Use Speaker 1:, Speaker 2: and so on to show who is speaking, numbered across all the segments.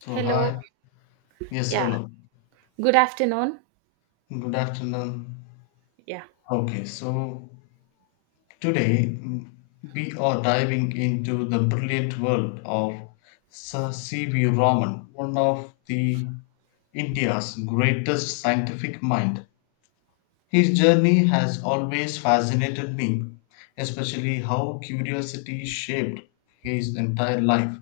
Speaker 1: So,
Speaker 2: Hello.
Speaker 1: hi. Yes,
Speaker 2: Yeah.
Speaker 1: hello.
Speaker 2: Good afternoon.
Speaker 1: Good afternoon.
Speaker 2: Yeah.
Speaker 1: Okay, so today we are diving into the brilliant world of Sir C.V. Raman, one of the India's greatest scientific mind. His journey has always fascinated me, especially how curiosity shaped his entire life.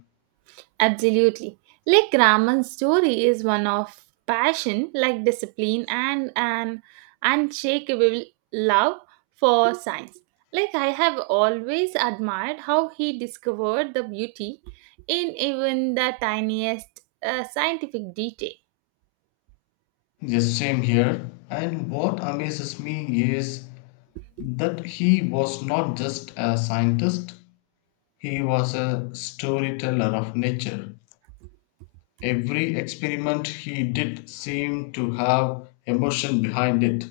Speaker 2: Absolutely. Like Raman's story is one of passion, like discipline, and an unshakable love for science. Like I have always admired how he discovered the beauty in even the tiniest scientific detail.
Speaker 1: Yes, same here. And what amazes me is that he was not just a scientist, he was a storyteller of nature. Every experiment he did seemed to have emotion behind it.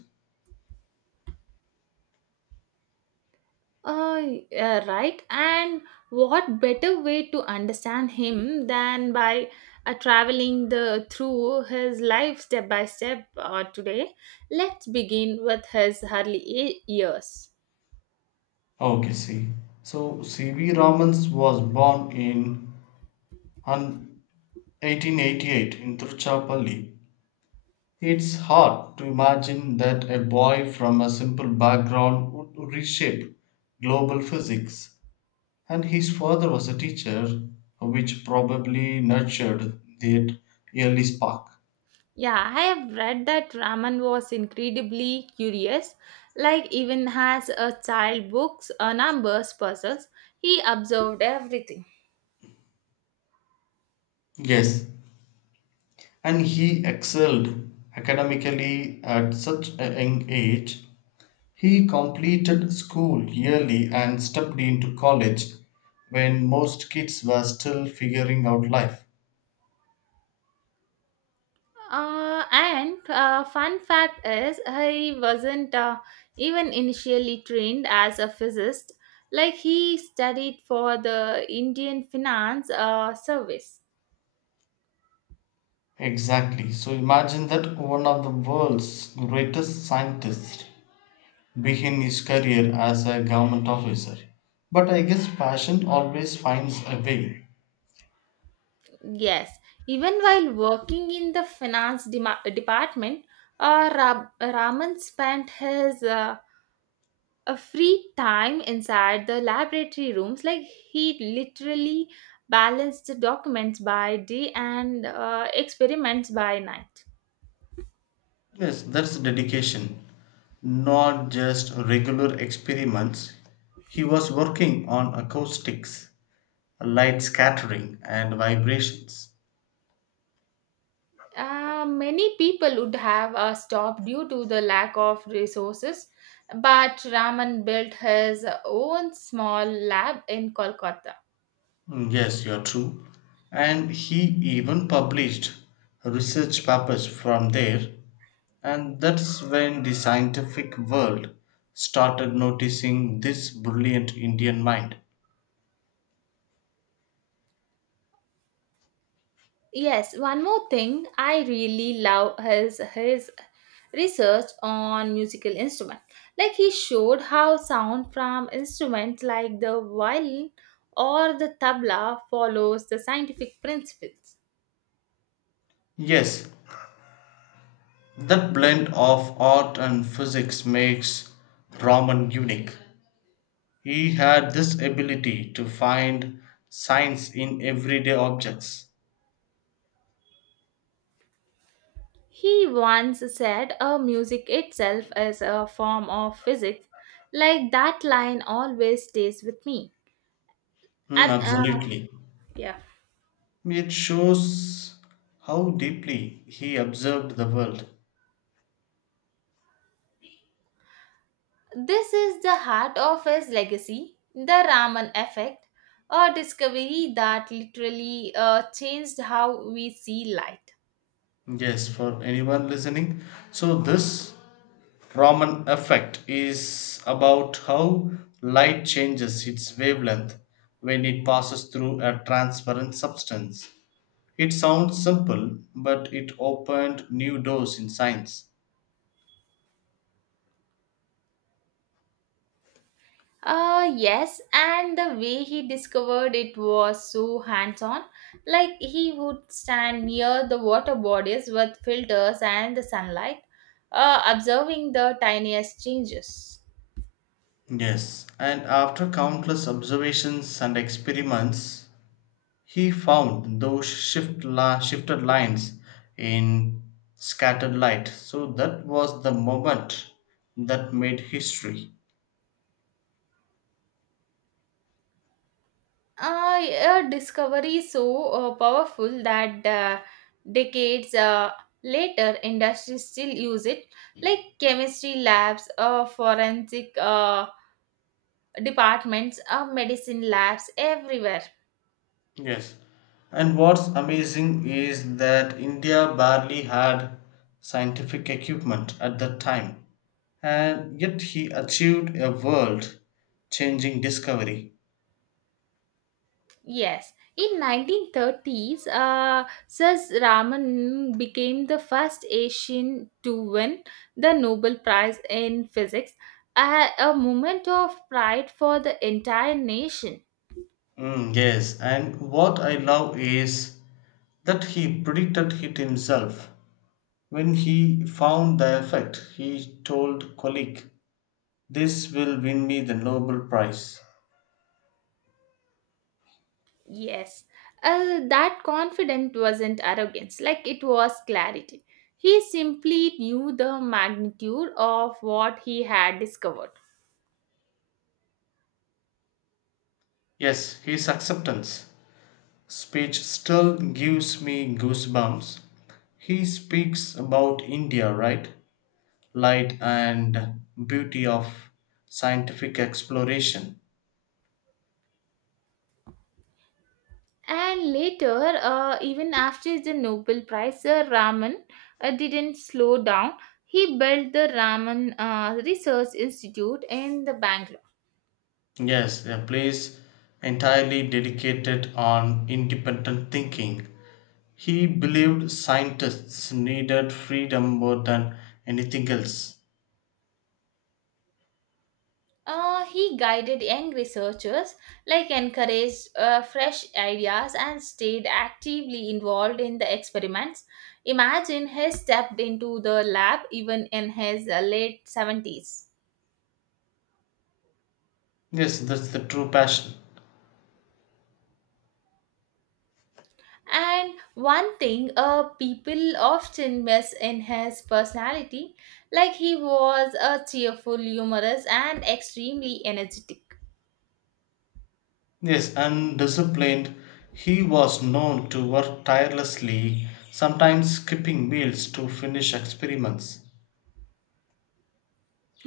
Speaker 2: Uh, yeah, right. And what better way to understand him than by traveling the through his life step by step today? Let's begin with his early years.
Speaker 1: Okay, see. So, C.V. Ramans was born in hun- 1888 in Tiruchirappalli. It's hard to imagine that a boy from a simple background would reshape global physics. And his father was a teacher, which probably nurtured that early spark.
Speaker 2: Yeah, I have read that Raman was incredibly curious. Like even as a child, books, numbers, puzzles, he observed everything.
Speaker 1: Yes, and he excelled academically at such a young age. He completed school yearly and stepped into college when most kids were still figuring out life.
Speaker 2: And Fun fact is, he wasn't even initially trained as a physicist. Like he studied for the Indian Finance Service.
Speaker 1: Exactly. So imagine that one of the world's greatest scientists begin his career as a government officer. But I guess passion always finds a way.
Speaker 2: Yes, even while working in the finance dema department, Raman spent his a free time inside the laboratory rooms. Like he literally balanced documents by day and experiments by night.
Speaker 1: Yes, that's dedication, not just regular experiments. He was working on acoustics, light scattering, and vibrations.
Speaker 2: Many people would have stopped due to the lack of resources, but Raman built his own small lab in Kolkata.
Speaker 1: Yes, you're true. And he even published research papers from there, and that's when the scientific world started noticing this brilliant Indian mind.
Speaker 2: Yes, one more thing, I really love his research on musical instrument. Like he showed how sound from instruments like the violin or the tabla follows the scientific principles.
Speaker 1: Yes, that blend of art and physics makes Raman unique. He had this ability to find science in everyday objects.
Speaker 2: He once said music itself is a form of physics. Like that line always stays with me.
Speaker 1: Mm,
Speaker 2: And uh,
Speaker 1: absolutely.
Speaker 2: yeah,
Speaker 1: It shows how deeply he observed the world.
Speaker 2: this is the heart of his legacy, the Raman effect, a discovery that literally changed how we see light.
Speaker 1: Yes, for anyone listening. So, this Raman effect is about how light changes its wavelength when it passes through a transparent substance. It sounds simple, but it opened new doors in science.
Speaker 2: Yes, and the way he discovered it was so hands on. Like he would stand near the water bodies with filters and the sunlight, observing the tiniest changes.
Speaker 1: Yes, and after countless observations and experiments, he found those shifted lines in scattered light. So that was the moment that made history.
Speaker 2: A discovery so powerful that decades later, industry still use it, like chemistry labs, forensic departments, medicine labs, everywhere.
Speaker 1: Yes. And what's amazing is that India barely had scientific equipment at that time, and yet he achieved a world changing discovery.
Speaker 2: Yes, in 1930s, Sir Raman became the first Asian to win the Nobel Prize in Physics, a moment of pride for the entire nation.
Speaker 1: Yes, and what I love is that he predicted it himself. When he found the effect, he told colleague, "This will win me the Nobel Prize."
Speaker 2: Yes, that confidence wasn't arrogance, like it was clarity. He simply knew the magnitude of what he had discovered.
Speaker 1: Yes, his acceptance speech still gives me goosebumps. He speaks about India right, light and beauty of scientific exploration.
Speaker 2: And later, even after the Nobel Prize, Sir Raman didn't slow down. He built the Raman Research Institute in the Bangalore.
Speaker 1: Yes, a place entirely dedicated on independent thinking. He believed scientists needed freedom more than anything else.
Speaker 2: He guided young researchers, like encouraged fresh ideas and stayed actively involved in the experiments. Imagine he stepped into the lab even in his late 70s.
Speaker 1: Yes, that's the true passion.
Speaker 2: And one thing people often miss in his personality, like he was a cheerful, humorous, and extremely energetic.
Speaker 1: Yes, undisciplined, he was known to work tirelessly, sometimes skipping meals to finish experiments.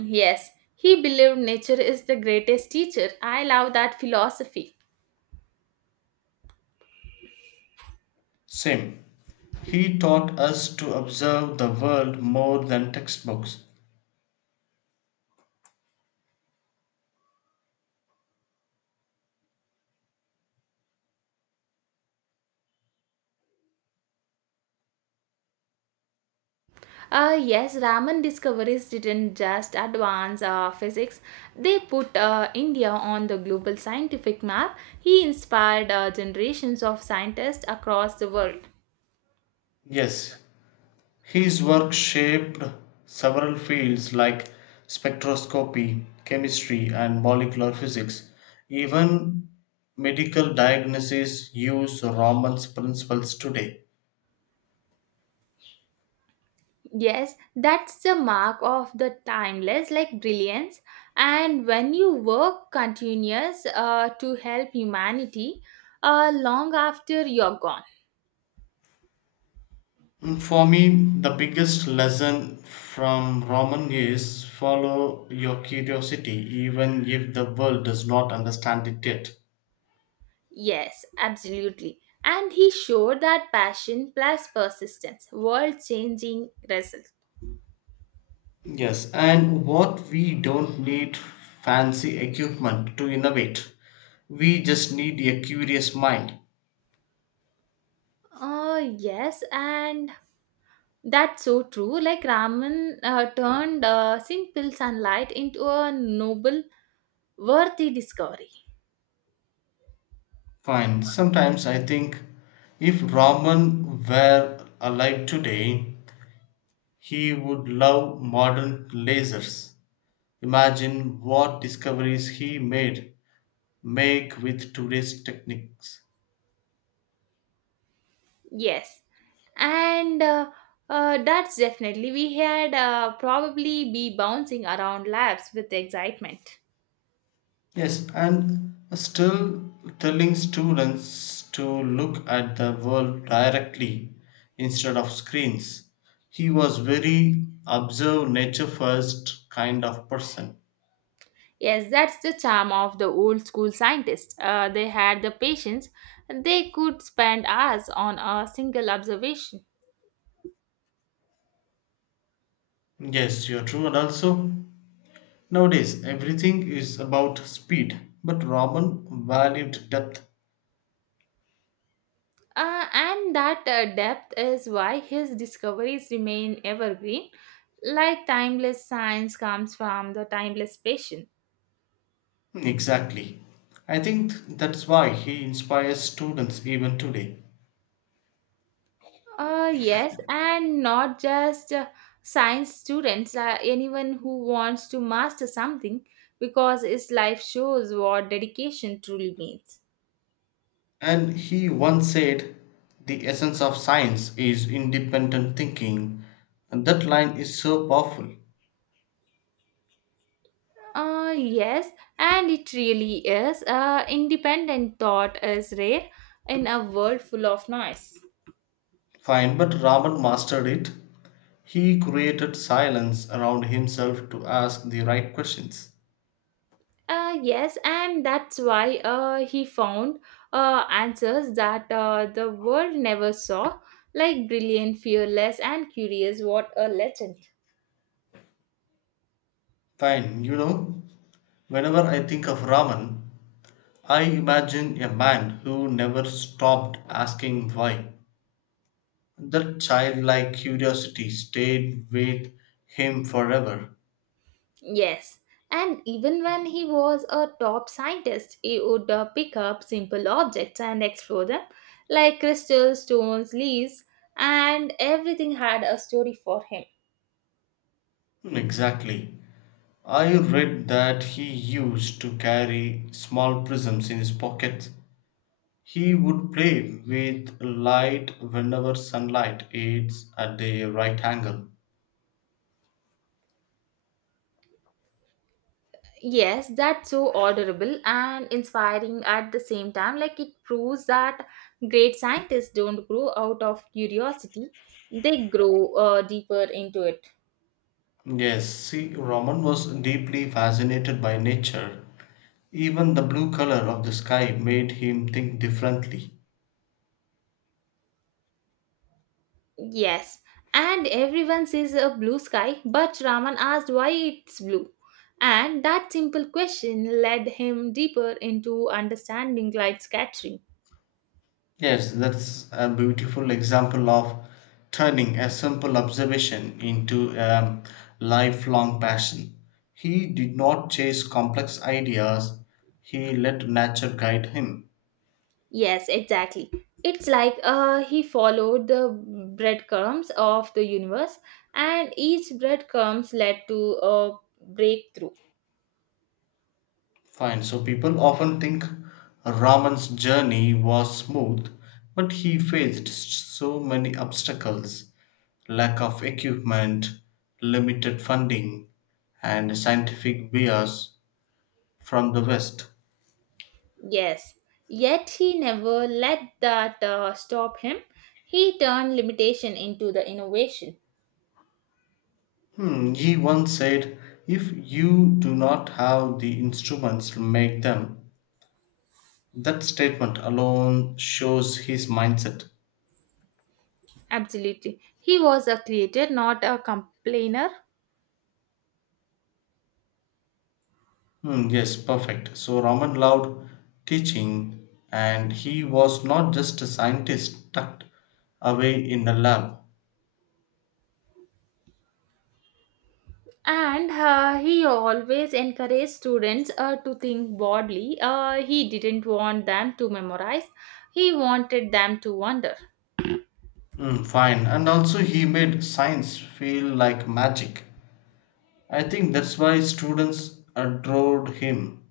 Speaker 2: Yes, he believed nature is the greatest teacher. I love that philosophy.
Speaker 1: Same. He taught us to observe the world more than textbooks.
Speaker 2: Yes, Raman discoveries didn't just advance physics, they put India on the global scientific map. He inspired generations of scientists across the world.
Speaker 1: Yes, his work shaped several fields like spectroscopy, chemistry, and molecular physics. Even medical diagnosis use Raman's principles today.
Speaker 2: Yes, that's the mark of the timeless, like brilliance. And when you work continuous to help humanity, long after you're gone.
Speaker 1: For me, the biggest lesson from Roman is follow your curiosity, even if the world does not understand it yet.
Speaker 2: Yes, absolutely. And he showed that passion plus persistence, world-changing result.
Speaker 1: Yes, and what we don't need fancy equipment to innovate, we just need a curious mind.
Speaker 2: Yes, and that's so true. Like Raman turned simple sunlight into a noble, worthy discovery.
Speaker 1: Fine, sometimes I think if Raman were alive today, he would love modern lasers. Imagine what discoveries he made make with today's techniques.
Speaker 2: Yes, and that's definitely we had probably be bouncing around labs with excitement.
Speaker 1: Yes, and still telling students to look at the world directly instead of screens. He was very observe nature first kind of person.
Speaker 2: Yes, that's the charm of the old school scientists. They had the patience, and they could spend hours on a single observation.
Speaker 1: Yes, you're true. And also, nowadays everything is about speed, but Raman valued depth.
Speaker 2: And that depth is why his discoveries remain evergreen. Like timeless science comes from the timeless patient.
Speaker 1: Exactly. I think that's why he inspires students even today.
Speaker 2: Yes, and not just science students, anyone who wants to master something, because his life shows what dedication truly means.
Speaker 1: And he once said, the essence of science is independent thinking. And that line is so powerful.
Speaker 2: Yes, and it really is. Independent thought is rare in a world full of noise.
Speaker 1: Fine, but Raman mastered it. He created silence around himself to ask the right questions.
Speaker 2: Yes, and that's why he found answers that the world never saw, like brilliant, fearless, and curious. What a legend!
Speaker 1: Fine, you know, whenever I think of Raman, I imagine a man who never stopped asking why. That childlike curiosity stayed with him forever.
Speaker 2: Yes, and even when he was a top scientist, he would pick up simple objects and explore them, like crystals, stones, leaves, and everything had a story for him.
Speaker 1: Exactly. I read that he used to carry small prisms in his pocket. He would play with light whenever sunlight is at a right angle.
Speaker 2: Yes, that's so adorable and inspiring at the same time. Like it proves that great scientists don't grow out of curiosity, they grow deeper into it.
Speaker 1: Yes, see, Roman was deeply fascinated by nature. Even the blue color of the sky made him think differently.
Speaker 2: Yes, and everyone sees a blue sky, but Raman asked why it's blue. And that simple question led him deeper into understanding light scattering.
Speaker 1: Yes, that's a beautiful example of turning a simple observation into a lifelong passion. He did not chase complex ideas, he let nature guide him.
Speaker 2: Yes, exactly. It's like he followed the breadcrumbs of the universe, and each breadcrumbs led to a breakthrough.
Speaker 1: Fine, so people often think Raman's journey was smooth, but he faced so many obstacles, lack of equipment, limited funding, and scientific bias from the West.
Speaker 2: Yes, yet he never let that stop him. He turned limitation into the innovation.
Speaker 1: Hmm, he once said, if you do not have the instruments to make them, that statement alone shows his mindset.
Speaker 2: Absolutely. He was a creator, not a complainer.
Speaker 1: Hmm, yes, perfect. So, Raman loved teaching, and he was not just a scientist tucked away in a lab.
Speaker 2: And he always encouraged students to think broadly. He didn't want them to memorize, he wanted them to wonder.
Speaker 1: Hmm, fine. And also, he made science feel like magic. I think that's why students adored him.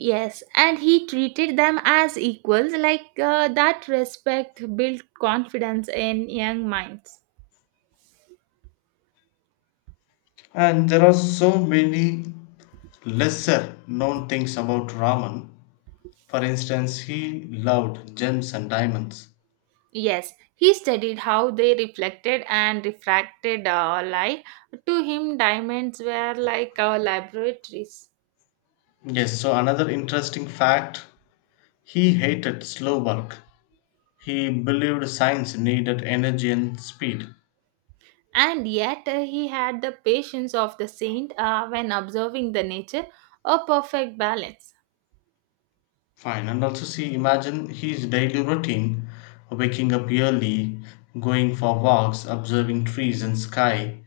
Speaker 2: Yes, and he treated them as equals, like that respect built confidence in young minds.
Speaker 1: And there are so many lesser known things about Raman. For instance, he loved gems and diamonds.
Speaker 2: Yes, he studied how they reflected and refracted light. To him, diamonds were like laboratories.
Speaker 1: Yes, so another interesting fact, he hated slow work. He believed science needed energy and speed.
Speaker 2: And yet he had the patience of the saint when observing the nature, a perfect balance.
Speaker 1: Fine, and also see, imagine his daily routine, waking up early, going for walks, observing trees and sky.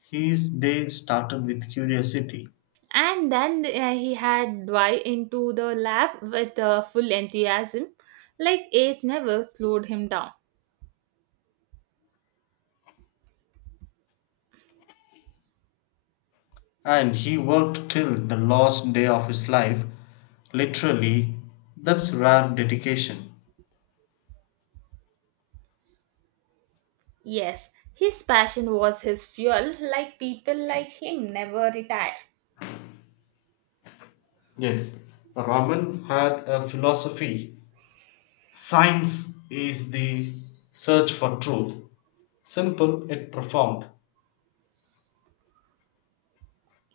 Speaker 1: His day started with curiosity.
Speaker 2: And then he had dive into the lab with full enthusiasm, like age never slowed him down.
Speaker 1: And he worked till the last day of his life. Literally, that's rare dedication.
Speaker 2: Yes, his passion was his fuel, like people like him never retire.
Speaker 1: Yes, Raman had a philosophy. Science is the search for truth. Simple yet profound.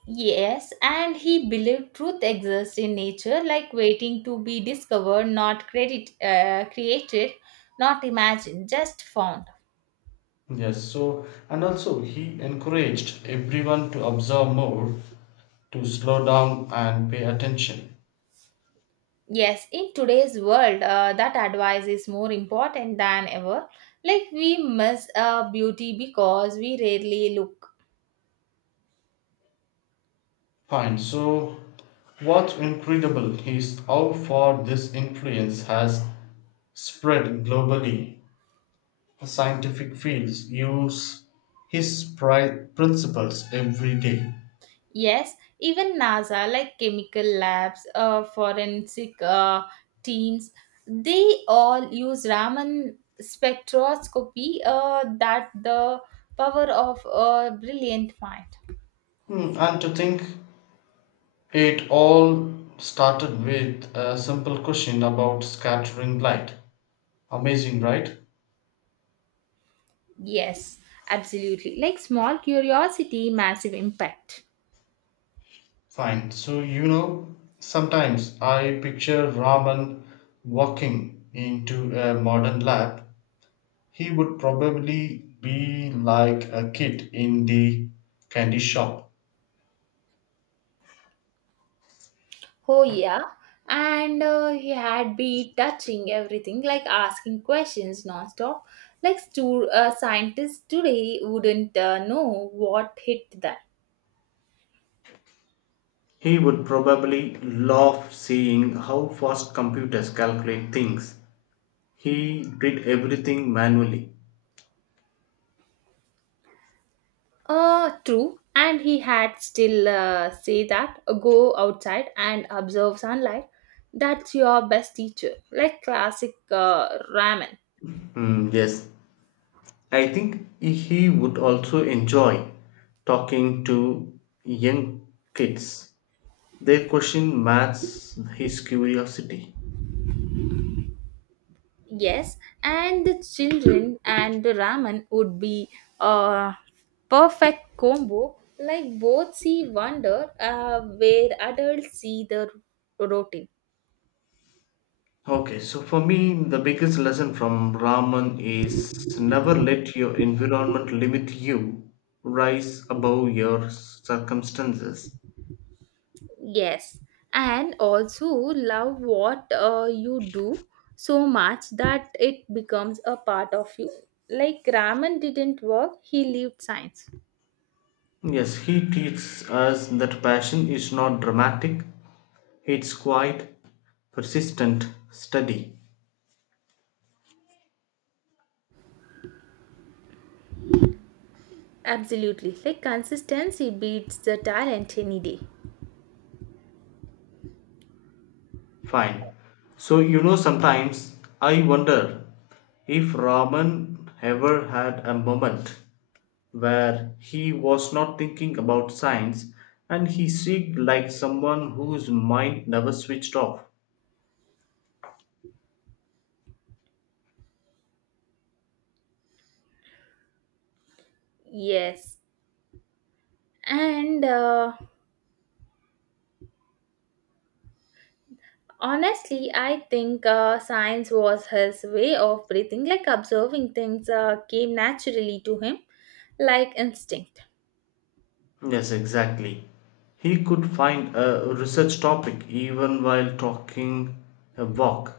Speaker 2: Yes, and he believed truth exists in nature, like waiting to be discovered, not credit created, not imagined, just found.
Speaker 1: Yes, so, and also he encouraged everyone to observe more, to slow down and pay attention.
Speaker 2: Yes, in today's world, that advice is more important than ever. Like, we miss beauty because we rarely look.
Speaker 1: Fine. So, what's incredible is how far this influence has spread globally. Scientific fields use his principles every day.
Speaker 2: Yes, even NASA, like chemical labs, forensic teams, they all use Raman spectroscopy, that the power of a brilliant mind.
Speaker 1: Hmm, and to think it all started with a simple question about scattering light. Amazing, right?
Speaker 2: Yes, absolutely. Like, small curiosity, massive impact.
Speaker 1: Fine. So, you know, sometimes I picture Raman walking into a modern lab. He would probably be like a kid in the candy shop.
Speaker 2: Oh, yeah. And he had be touching everything, like asking questions nonstop. Like scientists today wouldn't know what hit that.
Speaker 1: He would probably love seeing how fast computers calculate things. He did everything manually.
Speaker 2: True. And he had still say that go outside and observe sunlight. That's your best teacher. Like classic ramen.
Speaker 1: Hmm. Yes, I think he would also enjoy talking to young kids. They question maths his curiosity.
Speaker 2: Yes, and the children and the ramen would be a perfect combo. Like both see wonder where adults see the routine.
Speaker 1: Okay, so for me, the biggest lesson from Raman is never let your environment limit you, rise above your circumstances.
Speaker 2: Yes, and also love what you do so much that it becomes a part of you. Like Raman didn't work, he lived science.
Speaker 1: Yes, he teaches us that passion is not dramatic, it's quite persistent, steady.
Speaker 2: Absolutely. Like consistency beats the talent any day.
Speaker 1: Fine. So, you know, sometimes I wonder if Raman ever had a moment where he was not thinking about science and he seemed like someone whose mind never switched off.
Speaker 2: Yes. And Honestly, I think science was his way of breathing, like observing things came naturally to him, like instinct.
Speaker 1: Yes, exactly. He could find a research topic even while talking a walk.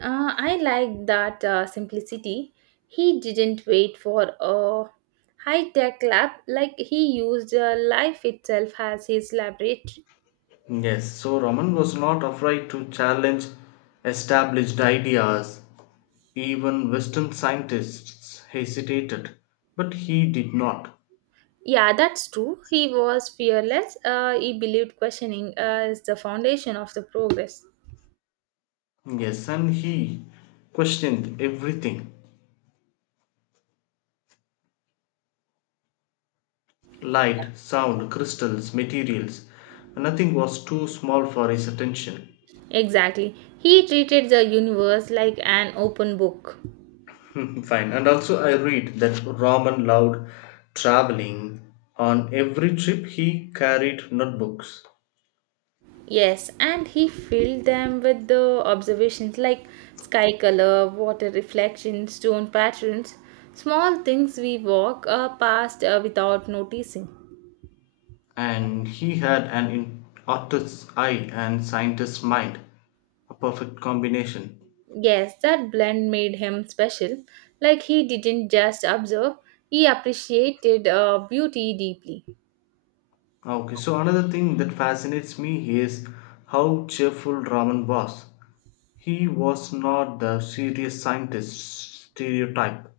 Speaker 2: I like that simplicity. He didn't wait for a high tech lab, like he used life itself as his laboratory.
Speaker 1: Yes, so Raman was not afraid to challenge established ideas. Even Western scientists hesitated, but he did not.
Speaker 2: Yeah, that's true. He was fearless. He believed questioning is the foundation of the progress.
Speaker 1: Yes, and he questioned everything, light, sound, crystals, materials. Nothing was too small for his attention.
Speaker 2: Exactly. He treated the universe like an open book.
Speaker 1: Fine. And also, I read that Raman loved traveling. On every trip, he carried notebooks.
Speaker 2: Yes, and he filled them with the observations like sky color, water reflection, stone patterns, small things we walk past without noticing.
Speaker 1: And he had an artist's eye and scientist's mind, a perfect combination.
Speaker 2: Yes, that blend made him special. Like he didn't just observe, he appreciated beauty deeply.
Speaker 1: Okay, so another thing that fascinates me is how cheerful Raman was. He was not the serious scientist stereotype.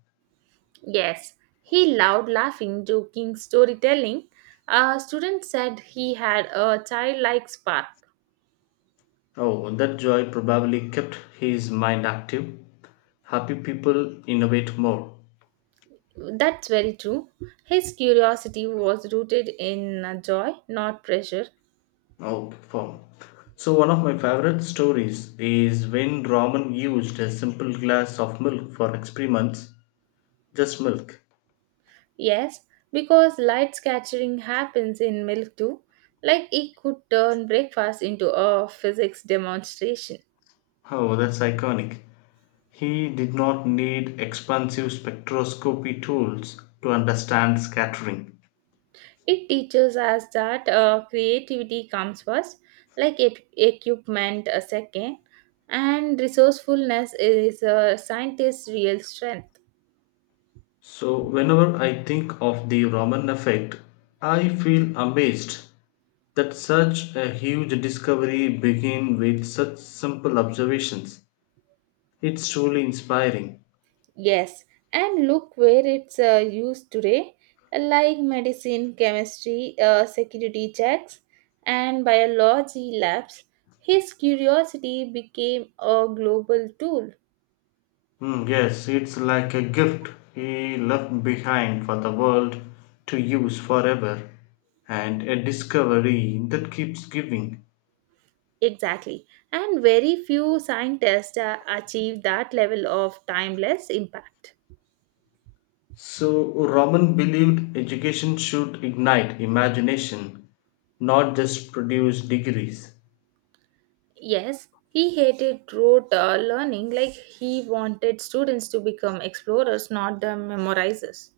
Speaker 2: Yes, he loved laughing, joking, storytelling. A student said he had a childlike spark.
Speaker 1: Oh, that joy probably kept his mind active. Happy people innovate more.
Speaker 2: That's very true. His curiosity was rooted in joy, not pressure.
Speaker 1: Okay, form. So one of my favorite stories is when Raman used a simple glass of milk for experiments. Just milk.
Speaker 2: Yes, because light scattering happens in milk too. Like it could turn breakfast into a physics demonstration.
Speaker 1: Oh, that's iconic. He did not need expensive spectroscopy tools to understand scattering.
Speaker 2: It teaches us that creativity comes first, like equipment a second, and resourcefulness is a scientist's real strength.
Speaker 1: So, whenever I think of the Raman effect, I feel amazed that such a huge discovery began with such simple observations. It's truly inspiring.
Speaker 2: Yes, and look where it's used today, like medicine, chemistry, security checks, and biology labs. His curiosity became a global tool.
Speaker 1: Mm, yes, it's like a gift he left behind for the world to use forever, and a discovery that keeps giving.
Speaker 2: Exactly, and very few scientists achieve that level of timeless impact.
Speaker 1: So, Roman believed education should ignite imagination, not just produce degrees.
Speaker 2: Yes, he hated rote learning, like he wanted students to become explorers, not the memorizers.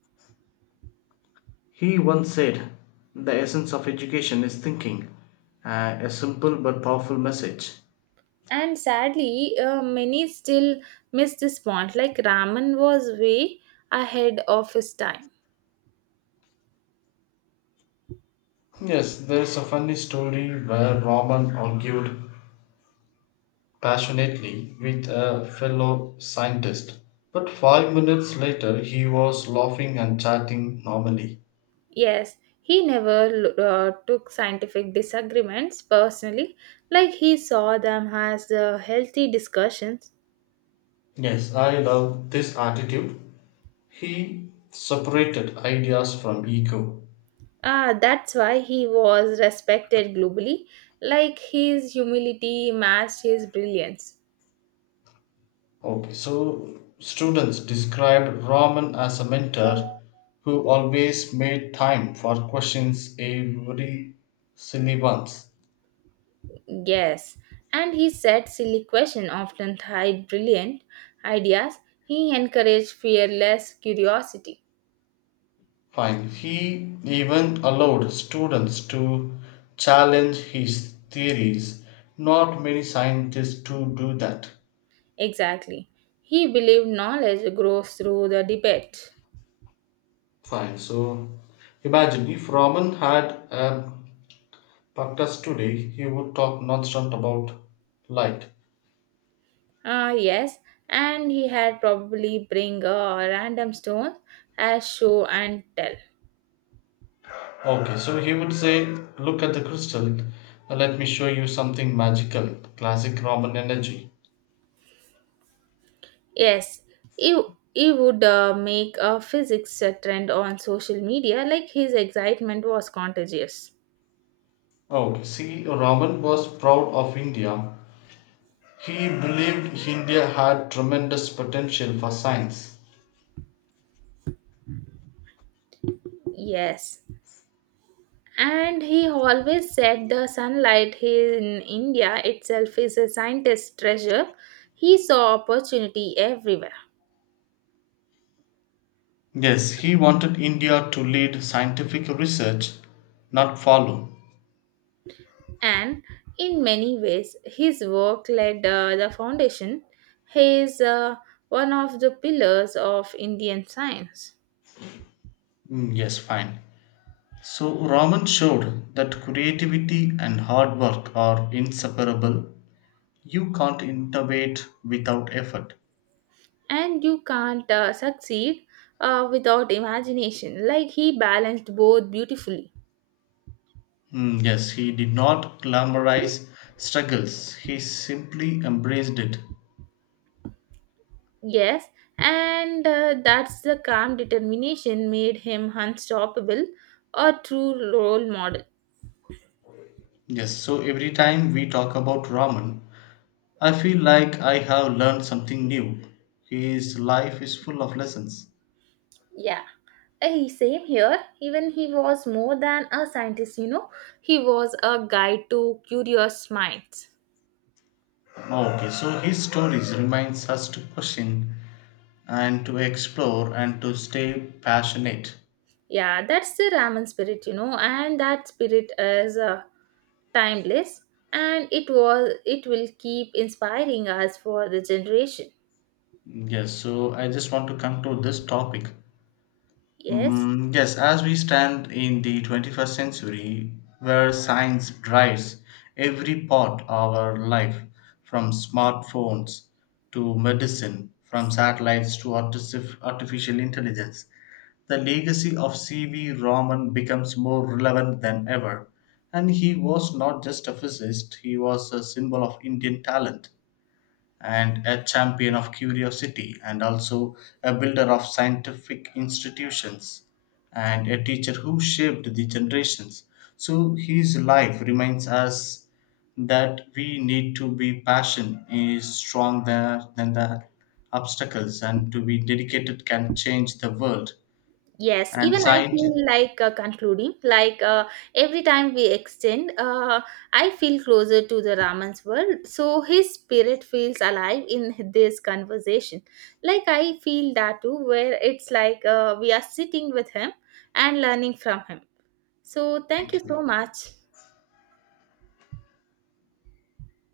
Speaker 1: He once said, the essence of education is thinking, a simple but powerful message.
Speaker 2: And sadly, many still miss this point. Like Raman was way ahead of his time.
Speaker 1: Yes, there's a funny story where Roman argued passionately with a fellow scientist, but 5 minutes later he was laughing and chatting normally.
Speaker 2: Yes, he never took scientific disagreements personally. Like he saw them as healthy discussions.
Speaker 1: Yes, I love this attitude. He separated ideas from ego.
Speaker 2: Ah, that's why he was respected globally. Like his humility matched his brilliance.
Speaker 1: Okay, so students described Raman as a mentor who always made time for questions every syllabus.
Speaker 2: Yes, and he said silly questions often hide brilliant ideas. He encouraged fearless curiosity.
Speaker 1: Fine. He even allowed students to challenge his theories. Not many scientists to do that.
Speaker 2: Exactly. He believed knowledge grows through the debate.
Speaker 1: Fine. So imagine if Raman had a podcast today, he would talk nonstop about light.
Speaker 2: Ah, yes, and he had probably bring a random stone as show and tell.
Speaker 1: Okay, so he would say, look at the crystal, let me show you something magical. Classic Roman energy.
Speaker 2: Yes, he, he would make a physics trend on social media, like his excitement was contagious.
Speaker 1: Okay. See, Roman was proud of India. He believed India had tremendous potential for science.
Speaker 2: Yes. And he always said the sunlight here in India itself is a scientist's treasure. He saw opportunity everywhere.
Speaker 1: Yes, he wanted India to lead scientific research, not follow.
Speaker 2: And in many ways, his work led the foundation. He is one of the pillars of Indian science.
Speaker 1: Yes, fine. So, Roman showed that creativity and hard work are inseparable. You can't innovate without effort.
Speaker 2: And you can't succeed without imagination. Like he balanced both beautifully.
Speaker 1: Yes, he did not glamorize struggles, he simply embraced it.
Speaker 2: Yes, and that's the calm determination made him unstoppable, a true role model.
Speaker 1: Yes, so every time we talk about Raman, I feel like I have learned something new. His life is full of lessons.
Speaker 2: Yeah, hey, same here. Even he was more than a scientist, you know, he was a guide to curious minds.
Speaker 1: Oh, okay, so his stories reminds us to question and to explore and to stay passionate.
Speaker 2: Yeah, that's the Raman spirit, you know, and that spirit is timeless, and it will keep inspiring us for the generation.
Speaker 1: Yes, so I just want to conclude this topic.
Speaker 2: Yes.
Speaker 1: Yes, as we stand in the 21st century, where science drives every part of our life, from smartphones to medicine, from satellites to artificial intelligence, the legacy of C.V. Raman becomes more relevant than ever. And he was not just a physicist, he was a symbol of Indian talent and a champion of curiosity, and also a builder of scientific institutions, and a teacher who shaped the generations. So his life reminds us that we need to be passion is stronger than the obstacles and to be dedicated can change the world
Speaker 2: Yes,
Speaker 1: and
Speaker 2: even I
Speaker 1: science.
Speaker 2: feel like concluding. Like every time we extend, I feel closer to the Raman's world. So his spirit feels alive in this conversation. Like I feel that too, where it's like we are sitting with him and learning from him. So thank you
Speaker 1: Thank
Speaker 2: so
Speaker 1: you.
Speaker 2: much.